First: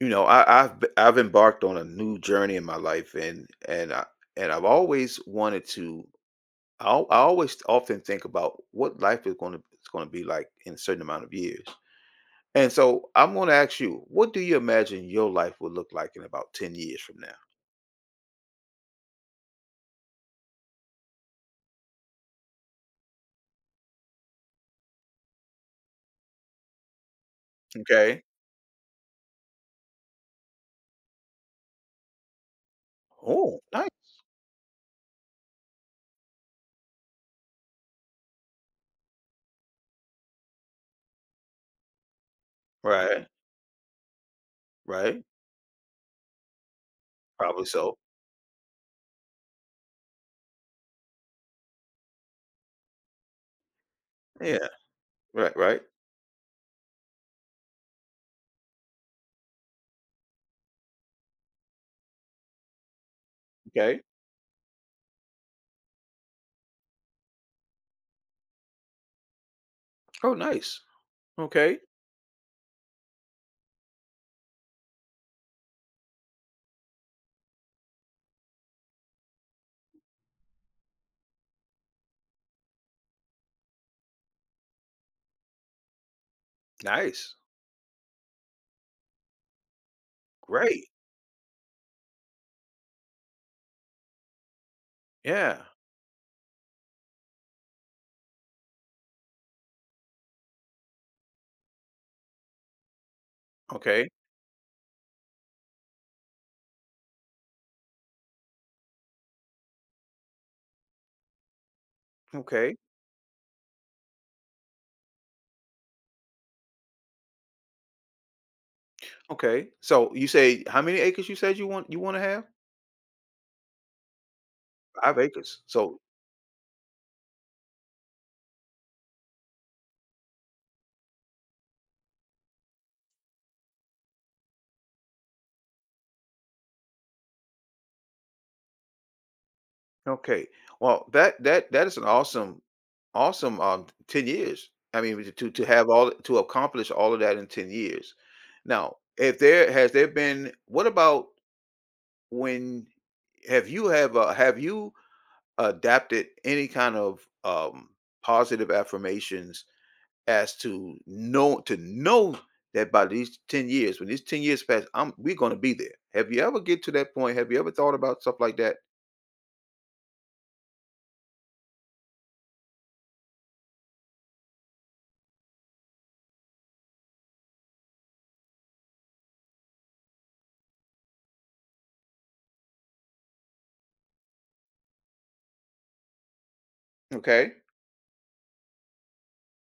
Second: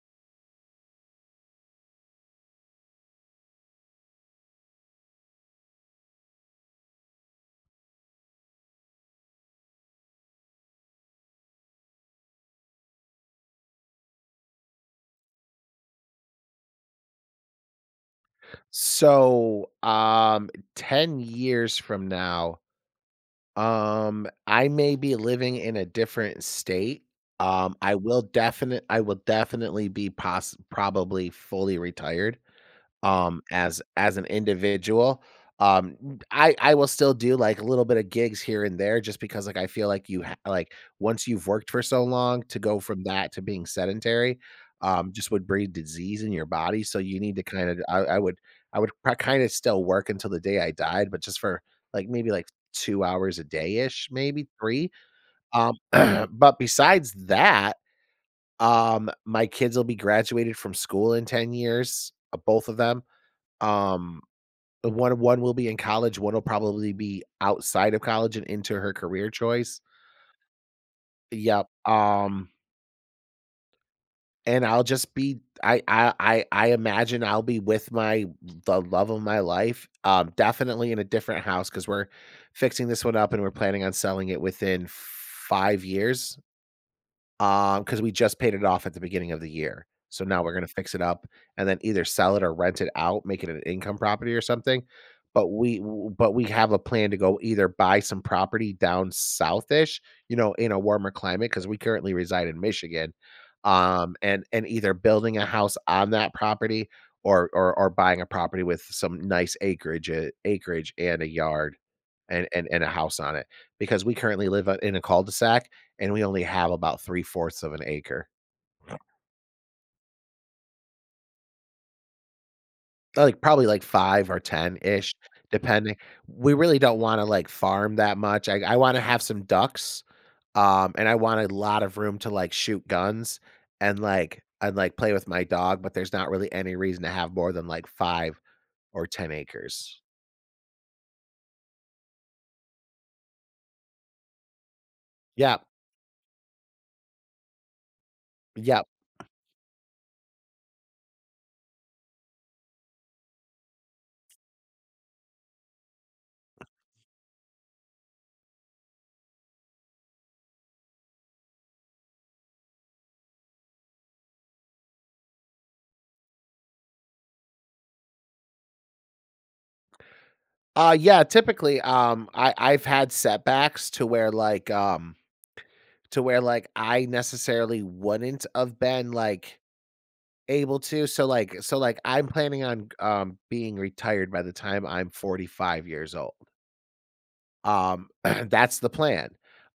I've embarked on a new journey in my life, and I've always wanted to. I always often think about what life is going to it's going to be like in a certain amount of years. And so I'm going to ask you, what do you imagine your life will look like in about 10 years from now? So, um, 10 years from now, I may be living in a different state. Okay. I will definitely be poss probably fully retired, Oh, as nice. as an individual. I will still do like a little bit of gigs here and there just because like I feel like like once you've worked for so long to go from Right. that to being sedentary, Right. just would breed disease in your body. So you need to Probably so. I would kind of still work until the day I died, but just for like maybe like 2 hours a day ish, maybe Yeah. three. Right. Um, Right. but besides that, my kids will be graduated from school in 10 years, both of them, Okay. um, the one will be in college, one will probably be outside of college and into her career choice. Oh, nice. Yep. Okay. And I'll just be I imagine I'll be with my the love of my life, definitely in a different house because 'cause we're fixing this one up and we're planning on selling it within 5 years. Nice. Because we just paid it off at the beginning of the year. So now we're gonna Great. fix it up and then either sell it or rent it out, make it an income property or something. Yeah. But we have a plan to go either buy some property down southish, in a warmer climate, because we currently reside in Michigan, Okay. And either building a house on that property or buying a property with some nice acreage and a yard and and Okay. and a house on it because we currently live o in a cul-de-sac and we only have about 3 fourths of an acre. Okay. So you say how many acres you said you want to have? Like, probably, like, 5 or 10-ish, 5 acres. depending. So We really don't wanna, like, farm that much. I wanna have some ducks, and I want a lot of room to, like, shoot guns and, like, play with my dog, but there's not really any reason to have more than, like, 5 or 10 acres. okay. Well, that is an awesome 10 years. I mean to Yeah, to have all to accomplish all of that in 10 years. yeah. Now, if there has there been what about when have you adapted any kind of positive affirmations as to know that by these 10 years, when these 10 years pass, I'm we're gonna be there. Have you ever get to that point? Have you ever thought about stuff like that? Yeah, typically, I've had setbacks to where, like, I necessarily wouldn't have been, like, able to, so, like, I'm planning on, being retired by the time I'm 45 years old. Okay. That's the plan.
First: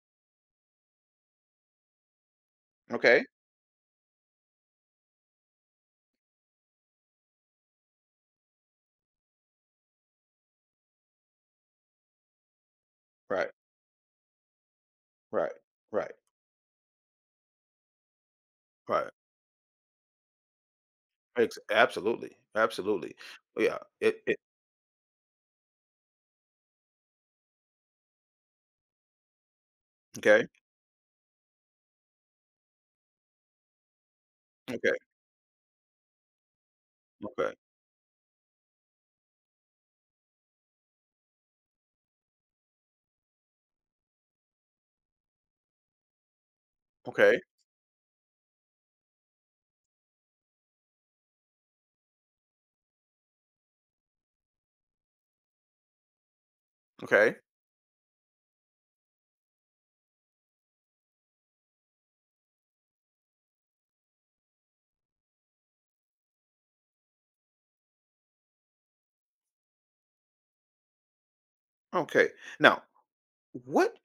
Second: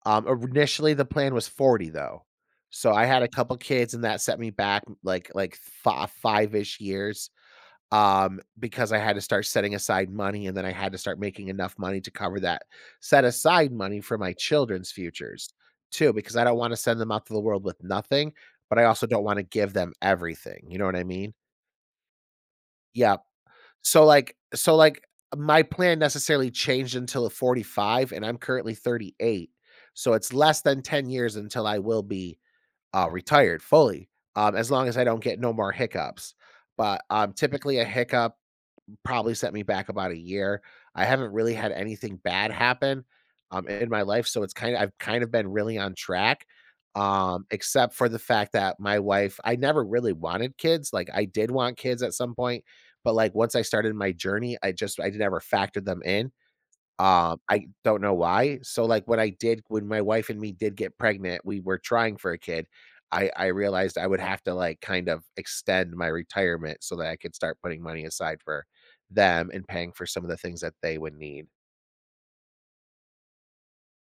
Initially, the plan was 40, though. So, I had Okay. a couple kids, and that set me back, like, fi five-ish years, because I had to start setting aside money, and then I had to start making enough money to cover that set Right. aside money for my children's futures, Right. Right. too, because I don't wanna send them out to the world with nothing, but I also Right. don't wanna give them everything, you know what I mean? Absolutely. Absolutely. Yeah. Yeah. It, it So, like, my plan necessarily changed until at 45, and I'm currently 38, so it's okay. less than 10 years until I will be, retired fully, as long Okay. as I don't get no more hiccups, but, Okay. typically, a hiccup probably set me back about a year. I haven't really had anything bad happen in my life, so it's I've kind of been really on track, Okay. Except for the fact that my wife. I never really wanted kids. Like I did want kids at some point, but like once I started my journey, I never factored them in. Okay. I don't know why. So, like, when I did when my wife and me did get pregnant, we were trying for a kid. I realized I would have to, like, kind of extend my retirement so that I could start putting money aside for them and paying for some of the things that they would need. Okay. Now, what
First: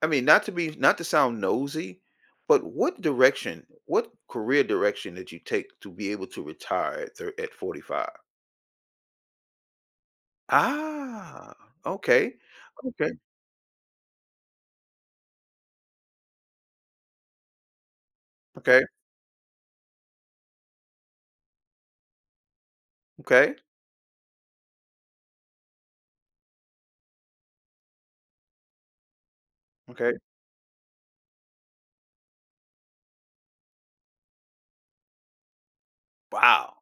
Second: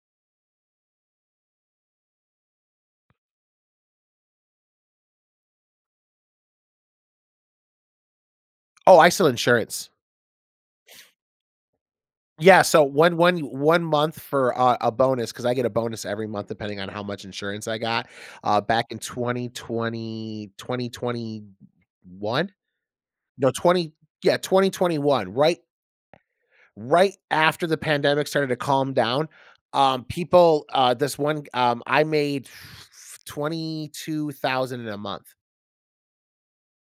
I mean, not to sound nosy, but what career direction did you take to be able to retire at 45? Oh, I sell insurance. Ah, okay. Yeah, so Okay, one month for bonus because I get a bonus every month depending on how much insurance I got. Okay, Back in twenty one. No, okay, 2021, right after the pandemic started to calm down, okay. people, this one, I made 22,000 in a month. Wow,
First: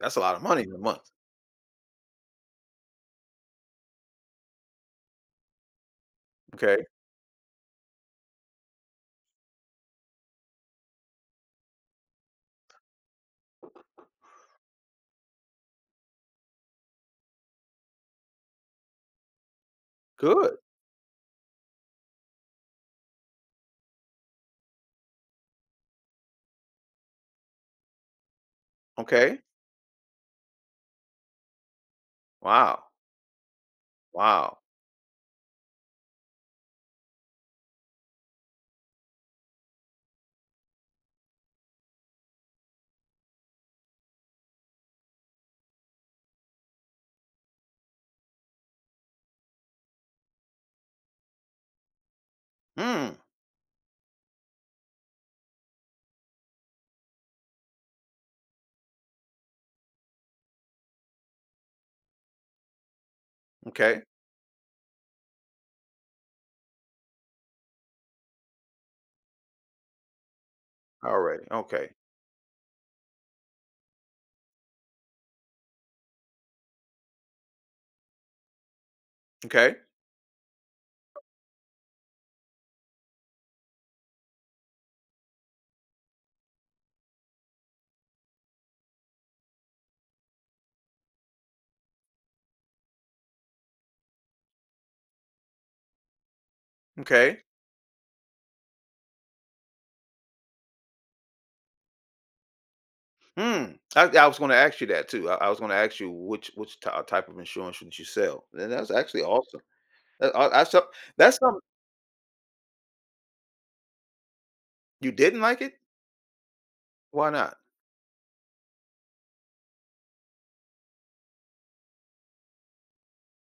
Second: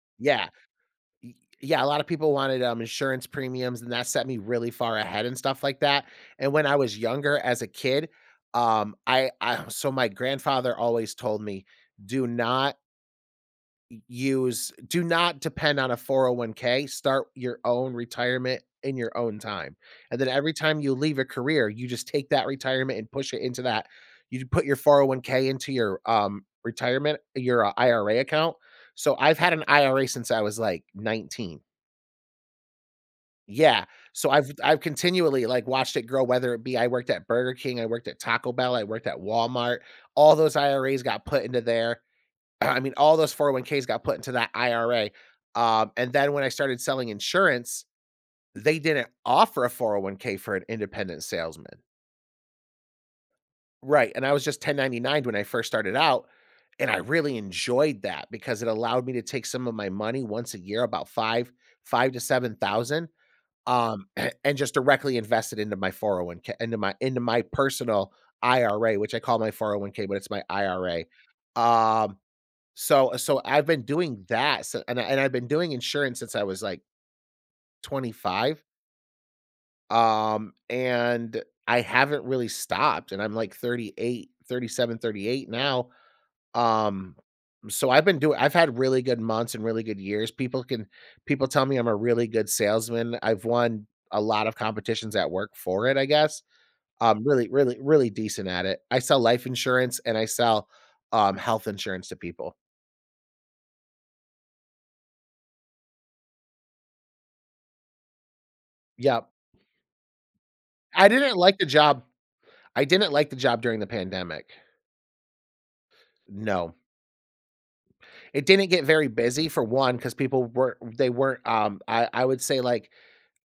that's a lot of Yeah. money in a month. y- Yeah. A lot of people wanted insurance premiums, and that set me really far ahead and stuff like that. And when I Okay, was younger as a kid, so my grandfather always told me, do not use do not depend on a 401k. Start your own retirement in your own time. And then every good. time you leave a career, you just take that retirement and push it into that. You put your 401k into your retirement, your IRA account. So Okay, I've had an IRA since I was like 19. wow, Yeah. So I've wow. I've continually like watched it grow whether it be I worked at Burger King, I worked at Taco Bell, I worked at Walmart. All those IRAs got put into there. I mean, all those 401ks got put into that IRA. And then when I started selling insurance, they didn't offer a 401k for an independent salesman. Hmm, Right. And I was just 1099 when I first started out. And I really enjoyed that because it allowed me to take some of my money once a year, five to seven thousand, okay, um, and just directly invest it into my 401k, into my personal IRA, which I call my 401k, but it's my IRA. alrighty. Okay, Um, so I've been doing that, and I've been doing insurance since I was, like, 25, okay, and I haven't really stopped, and I'm, like, 38, 37, 38 now, um, so I've been doing I've had really good months and really good years. People tell me I'm a really good salesman. I've won a lot of competitions at work for it, I guess. I okay. really, really, really decent at it. I sell life insurance and I sell, health insurance to people. Hmm. I was going to ask you that too. I was going to ask you which type of insurance would you sell, and that's actually Yep. awesome. That- I, I, sup- I didn't that's like something the job I didn't like the job during the pandemic. you didn't like it. No. Why not? It didn't get very busy for one because people were they weren't, I would say, like,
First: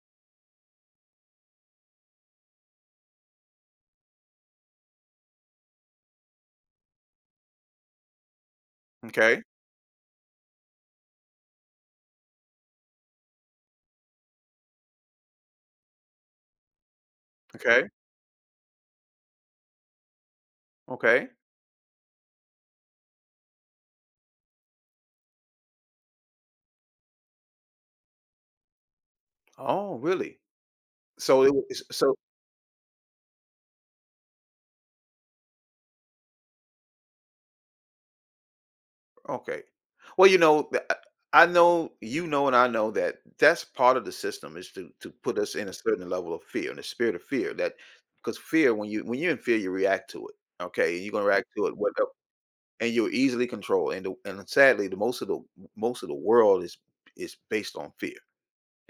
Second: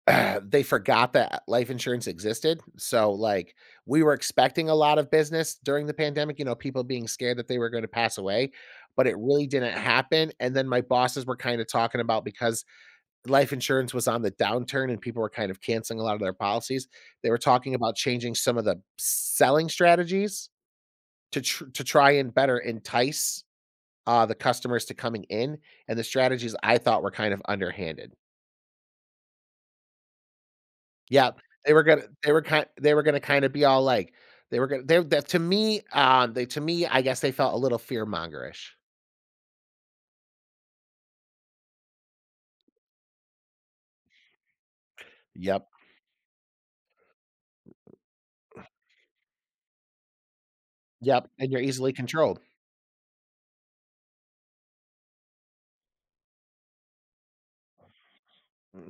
they forgot that life insurance existed. So, like, we were expecting a lot of business during the pandemic, people being scared that they were gonna pass away, but it Okay, really didn't happen, and then my bosses were kinda talking about because life insurance was on the downturn and people were kind of canceling a lot of their policies, they were talking okay, about changing some of the selling strategies okay. To try and better entice the customers to coming in, and the strategies I thought were kind of underhanded. Oh, really? Yeah, So it was. So. They were gonna kind of be all like they were gonna they that to me they to me I guess they felt a little fear mongerish. Okay. Well, I know, and I know that that's part of the system is to put us in Yep, a certain level of fear, and the spirit of fear. That because fear, when you're in fear, you react to it. Okay, you're gonna yep, react and you're to it, what easily controlled. and you're easily controlled. And sadly, the most of the most of the world is based on fear.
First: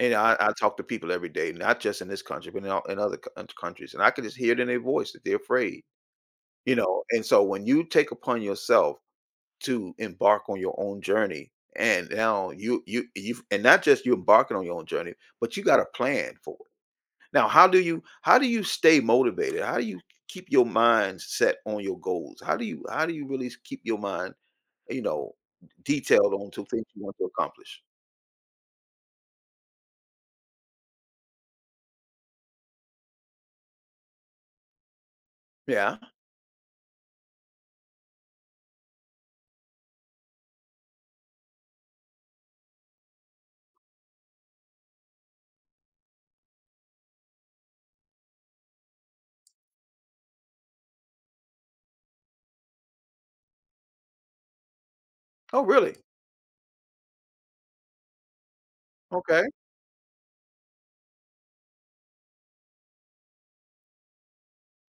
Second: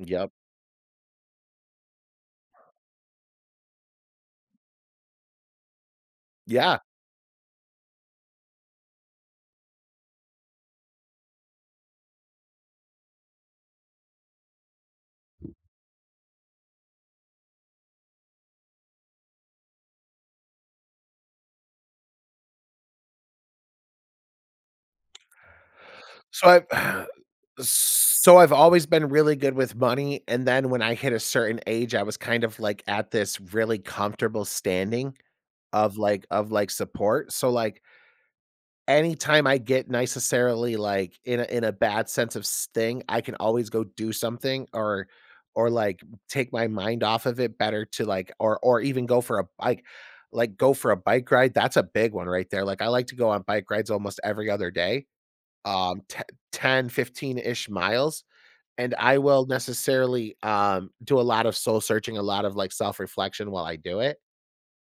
And I talk to people every day, not just in this country, but in other countries, and I can just hear it in their voice that they're afraid. Yeah. And so when you take upon yourself to embark on your own journey. And now you, and not just you, embarking on your own journey, but you got a plan for it. Now, how do you stay motivated? How do you keep your mind set on your goals? How do you really keep your mind, you know, detailed So on to things you I've want to accomplish? so I've always been really good with money, and then when I hit a certain age, I was kind of like at this really comfortable standing Yeah. Of like support. So like anytime I get necessarily like in a bad sense of s thing, I can always go do something or or like take my mind off of it better to like or even go for a bike like go for a bike ride. That's a big one right there. Like I like to go on bike rides almost every other day, Oh, really? Te 10, ish miles. And I Okay. will necessarily do a lot of soul searching, a lot of like self-reflection while I do it.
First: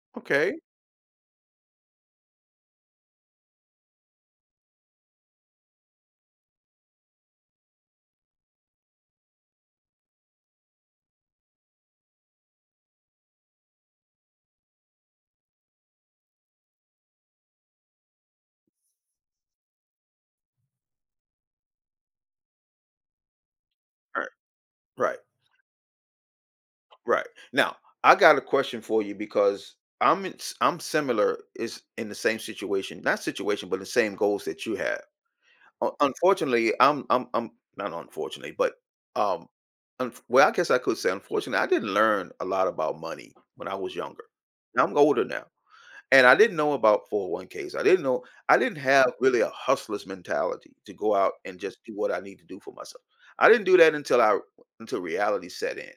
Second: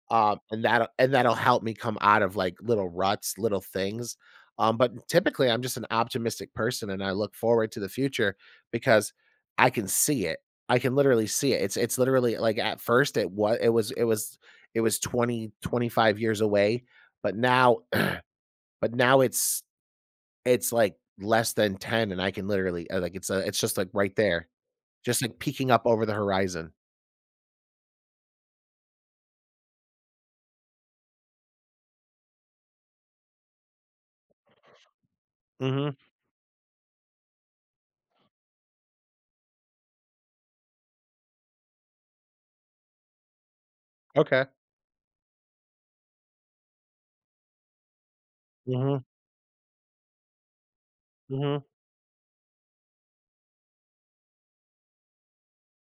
Okay. And that'll help me come out of, like, little ruts, little things. But typically, I'm just an optimistic person, and I look forward to the future because I can see it. I can literally see it. It's literally like, at first, it was twenty five years away, but now but now it's, like, less than 10, and I can literally like, it's just, like, right All right. there, Right. just, like, peeking up over the horizon. Right. Now, I got a question for you because I'm similar is in the same situation, not situation, but the same goals that you have. Un Mhm. unfortunately, I'm not unfortunately, but, um, unf well, I guess I could say unfortunately, I didn't learn a lot about money when I was younger. Okay. Now I'm older now, and I didn't know about 401ks. I didn't Mhm. have really a hustler's mentality to go out and Mhm. just do what I need to do for myself. I didn't do that until reality set in,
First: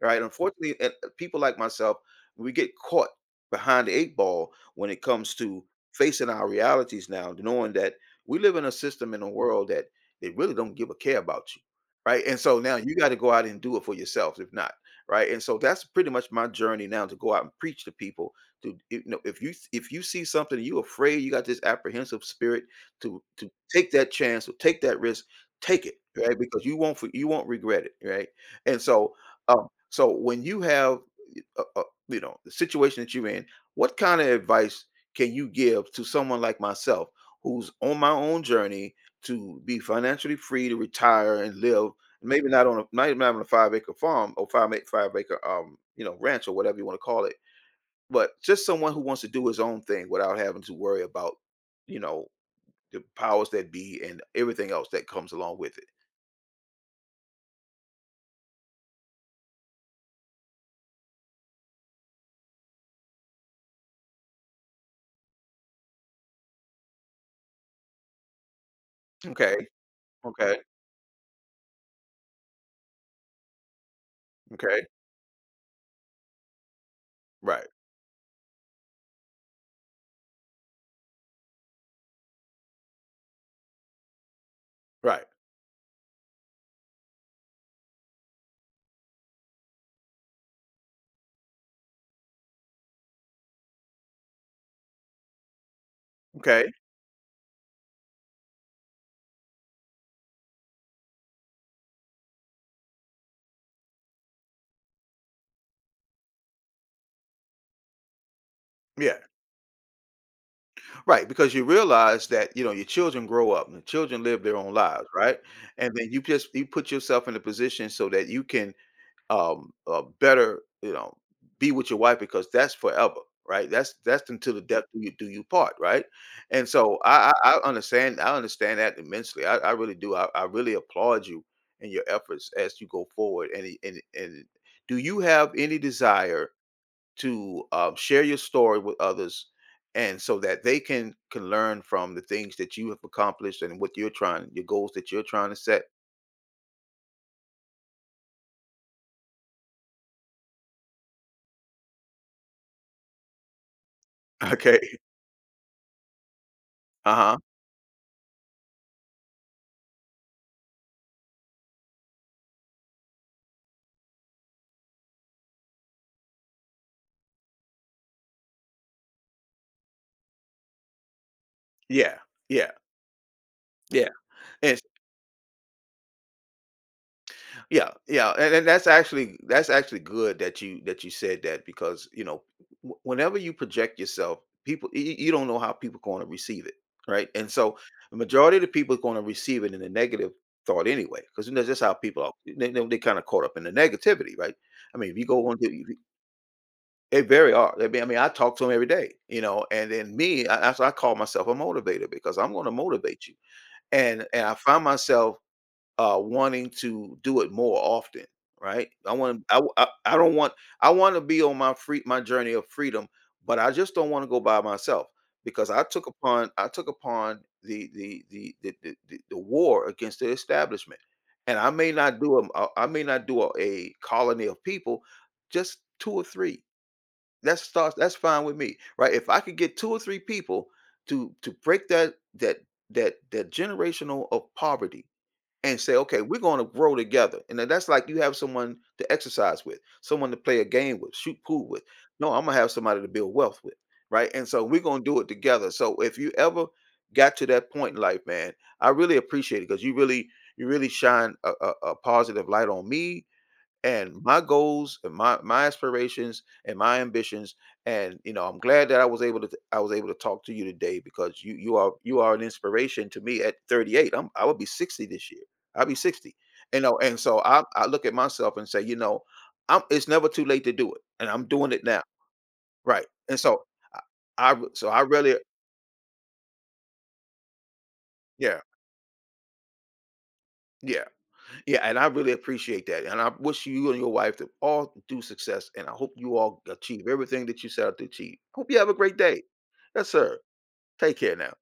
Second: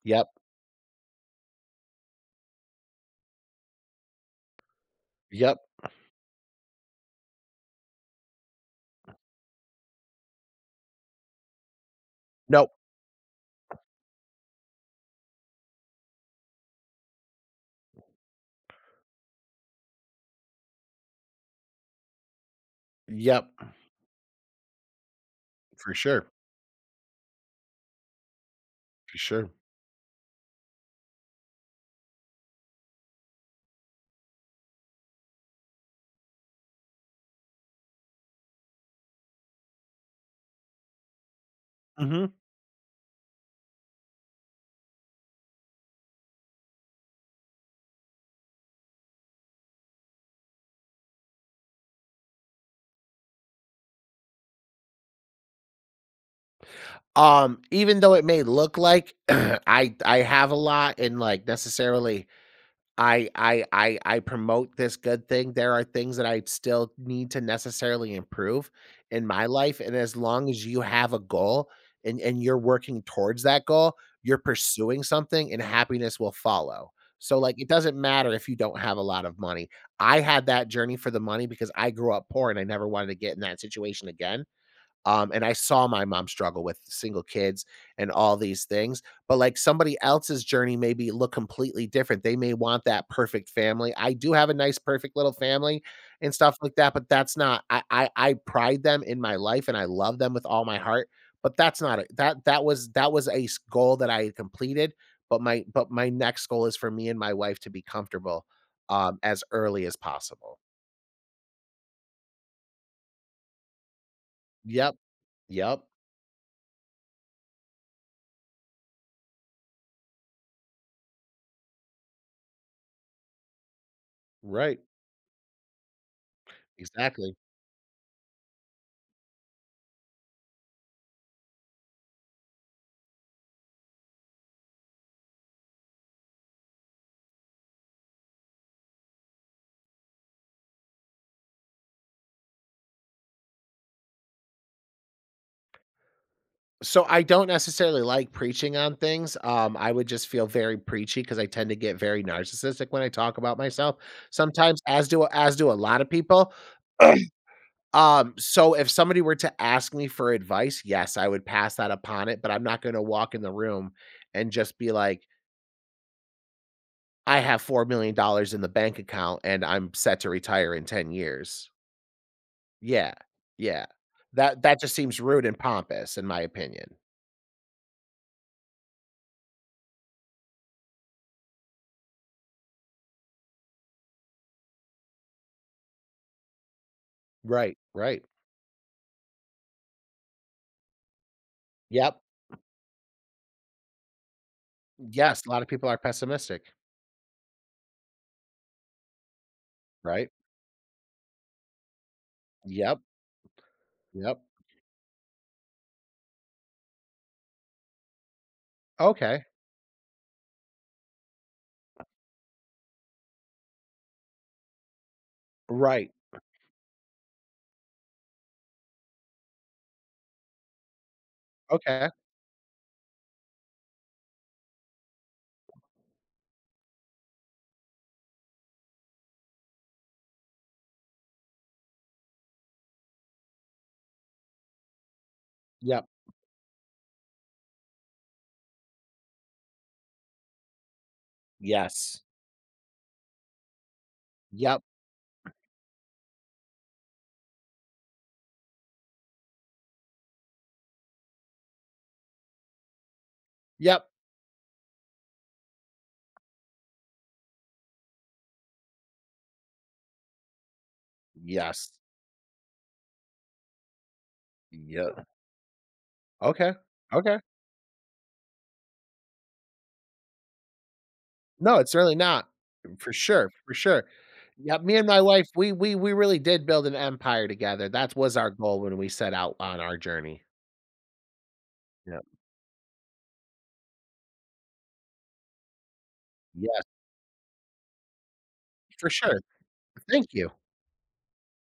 right? Yep. Unfortunately, people like myself, we get caught behind the eight ball when it comes Yep. to facing our realities now, knowing that we live in a system, in a world that they really don't give a care about you, right? And so Nope. now you got to go out and do it for yourselves, if not, right? And so that's pretty much my journey now to go out and preach to people. If you see something, you afraid, you got this apprehensive spirit to Yep. take that chance or take that risk, take it, For sure, right? Because you won't regret it, right? And so for sure. um. So when you have, a, a, the situation that you're in, what kind of advice can you give to someone like myself who's on my own journey to be financially free to retire and live, Mhm. maybe not even on a 5-acre farm or 5-acre ranch or whatever you want to call it, but just someone who wants to do his own thing without having to worry about you know the powers that be and everything else that comes along with it. Even though it may look like I have a lot and, like, necessarily I promote this good thing, there are things that I still need to necessarily improve in my Okay, life, and as long okay, as you have a goal and you're working towards that goal, you're okay, pursuing something and happiness will follow. So, like, right, it doesn't matter if you don't have a lot of money. I had that journey for the money because I grew up poor and I never wanted to get in that situation again. right, And I saw my mom struggle with single kids and all these things. But like somebody else's journey maybe look completely different. They may want that perfect family. I do have a nice, perfect little family and stuff okay, like that, but that's not I pride them in my life and I love them with all my heart. But that's not a, that that was a goal that I had completed. But my next goal is for me and my wife to be comfortable yeah. As early as possible. Right, because you realize that, your children grow up and the children live their own Yep. lives, right? Yep. And then you put yourself in a position so that you can better, be with your wife because that's forever, right? That's until the Right. death do you part, right? And so I Exactly. I, I understand I understand that immensely. I really do. I really applaud you and your efforts as you go forward. And do you have any desire to share your story with others and so that they can learn from the things that you have accomplished and what you're trying your goals that you're trying to set. So I don't necessarily like preaching on things. I would just feel very preachy because I tend to get very narcissistic when I talk about myself sometimes, Okay. as do a lot of people. Uh-huh. So if somebody were to ask me for advice, yes, I would pass that upon it, but I'm not going to walk in the room and just be like, I have $4 million dollars in the bank account and I'm set to retire in 10 years. Yeah, yeah, Yeah. Yeah. yeah, That and that just seems rude and pompous in my opinion. yeah, yeah, and that's actually good that you said that, because whenever you project yourself, people you don't know how people going to receive it, right? And so Right, the right. majority of the people going to receive it in a negative thought anyway, because that's just how Yep. people are. They kind of caught up in the negativity, right? I mean, if you Yes, go a on lot to, of if people you— are pessimistic, they very are. I mean, I talk to them every day, and then right? That's why I call myself a motivator because I'm going to Yep, motivate you, and yep. and I find myself wanting to do it more often, right? I want Okay, I, w- I I don't want. I want to be on my free my journey of freedom, but I just don't want to go by myself because right. I took upon the war against the establishment, and I may Okay. not do a- I may not do a colony of people, just two or three. That's fine with me, right? If I could get two or three people to break that generational of poverty and say, Yep. okay, we're going to grow together. And then that's like you have someone to exercise with, someone to play a game with, shoot pool with. Yes. No, I'm going to have somebody to build wealth with. Right. And so we're Yep. going to do it together. So if you ever got to that point in life, man, I really appreciate it because you really shine a positive light on me Yep. and my goals and my aspirations and my ambitions and I'm glad that I was able to talk to you today because Yes. You are an inspiration to me at 38. I will be 60 Yep. this year. I'll be 60. Okay. And Okay. so I look at myself and say, you know, I'm it's never too late to do it. And I'm doing No, it it's now. really not. Right. For And sure, so for I, sure. I Yep, so me I and my really. wife, we really did build an empire together. That was our Yeah. goal when we set out on our journey. Yeah. Yeah, and I Yep. really appreciate that. And I wish you and your wife to all do success. And I hope you all Yes, achieve everything that you set out to achieve. Hope you have a for great sure. day. Yes, Thank sir. you. Take care now.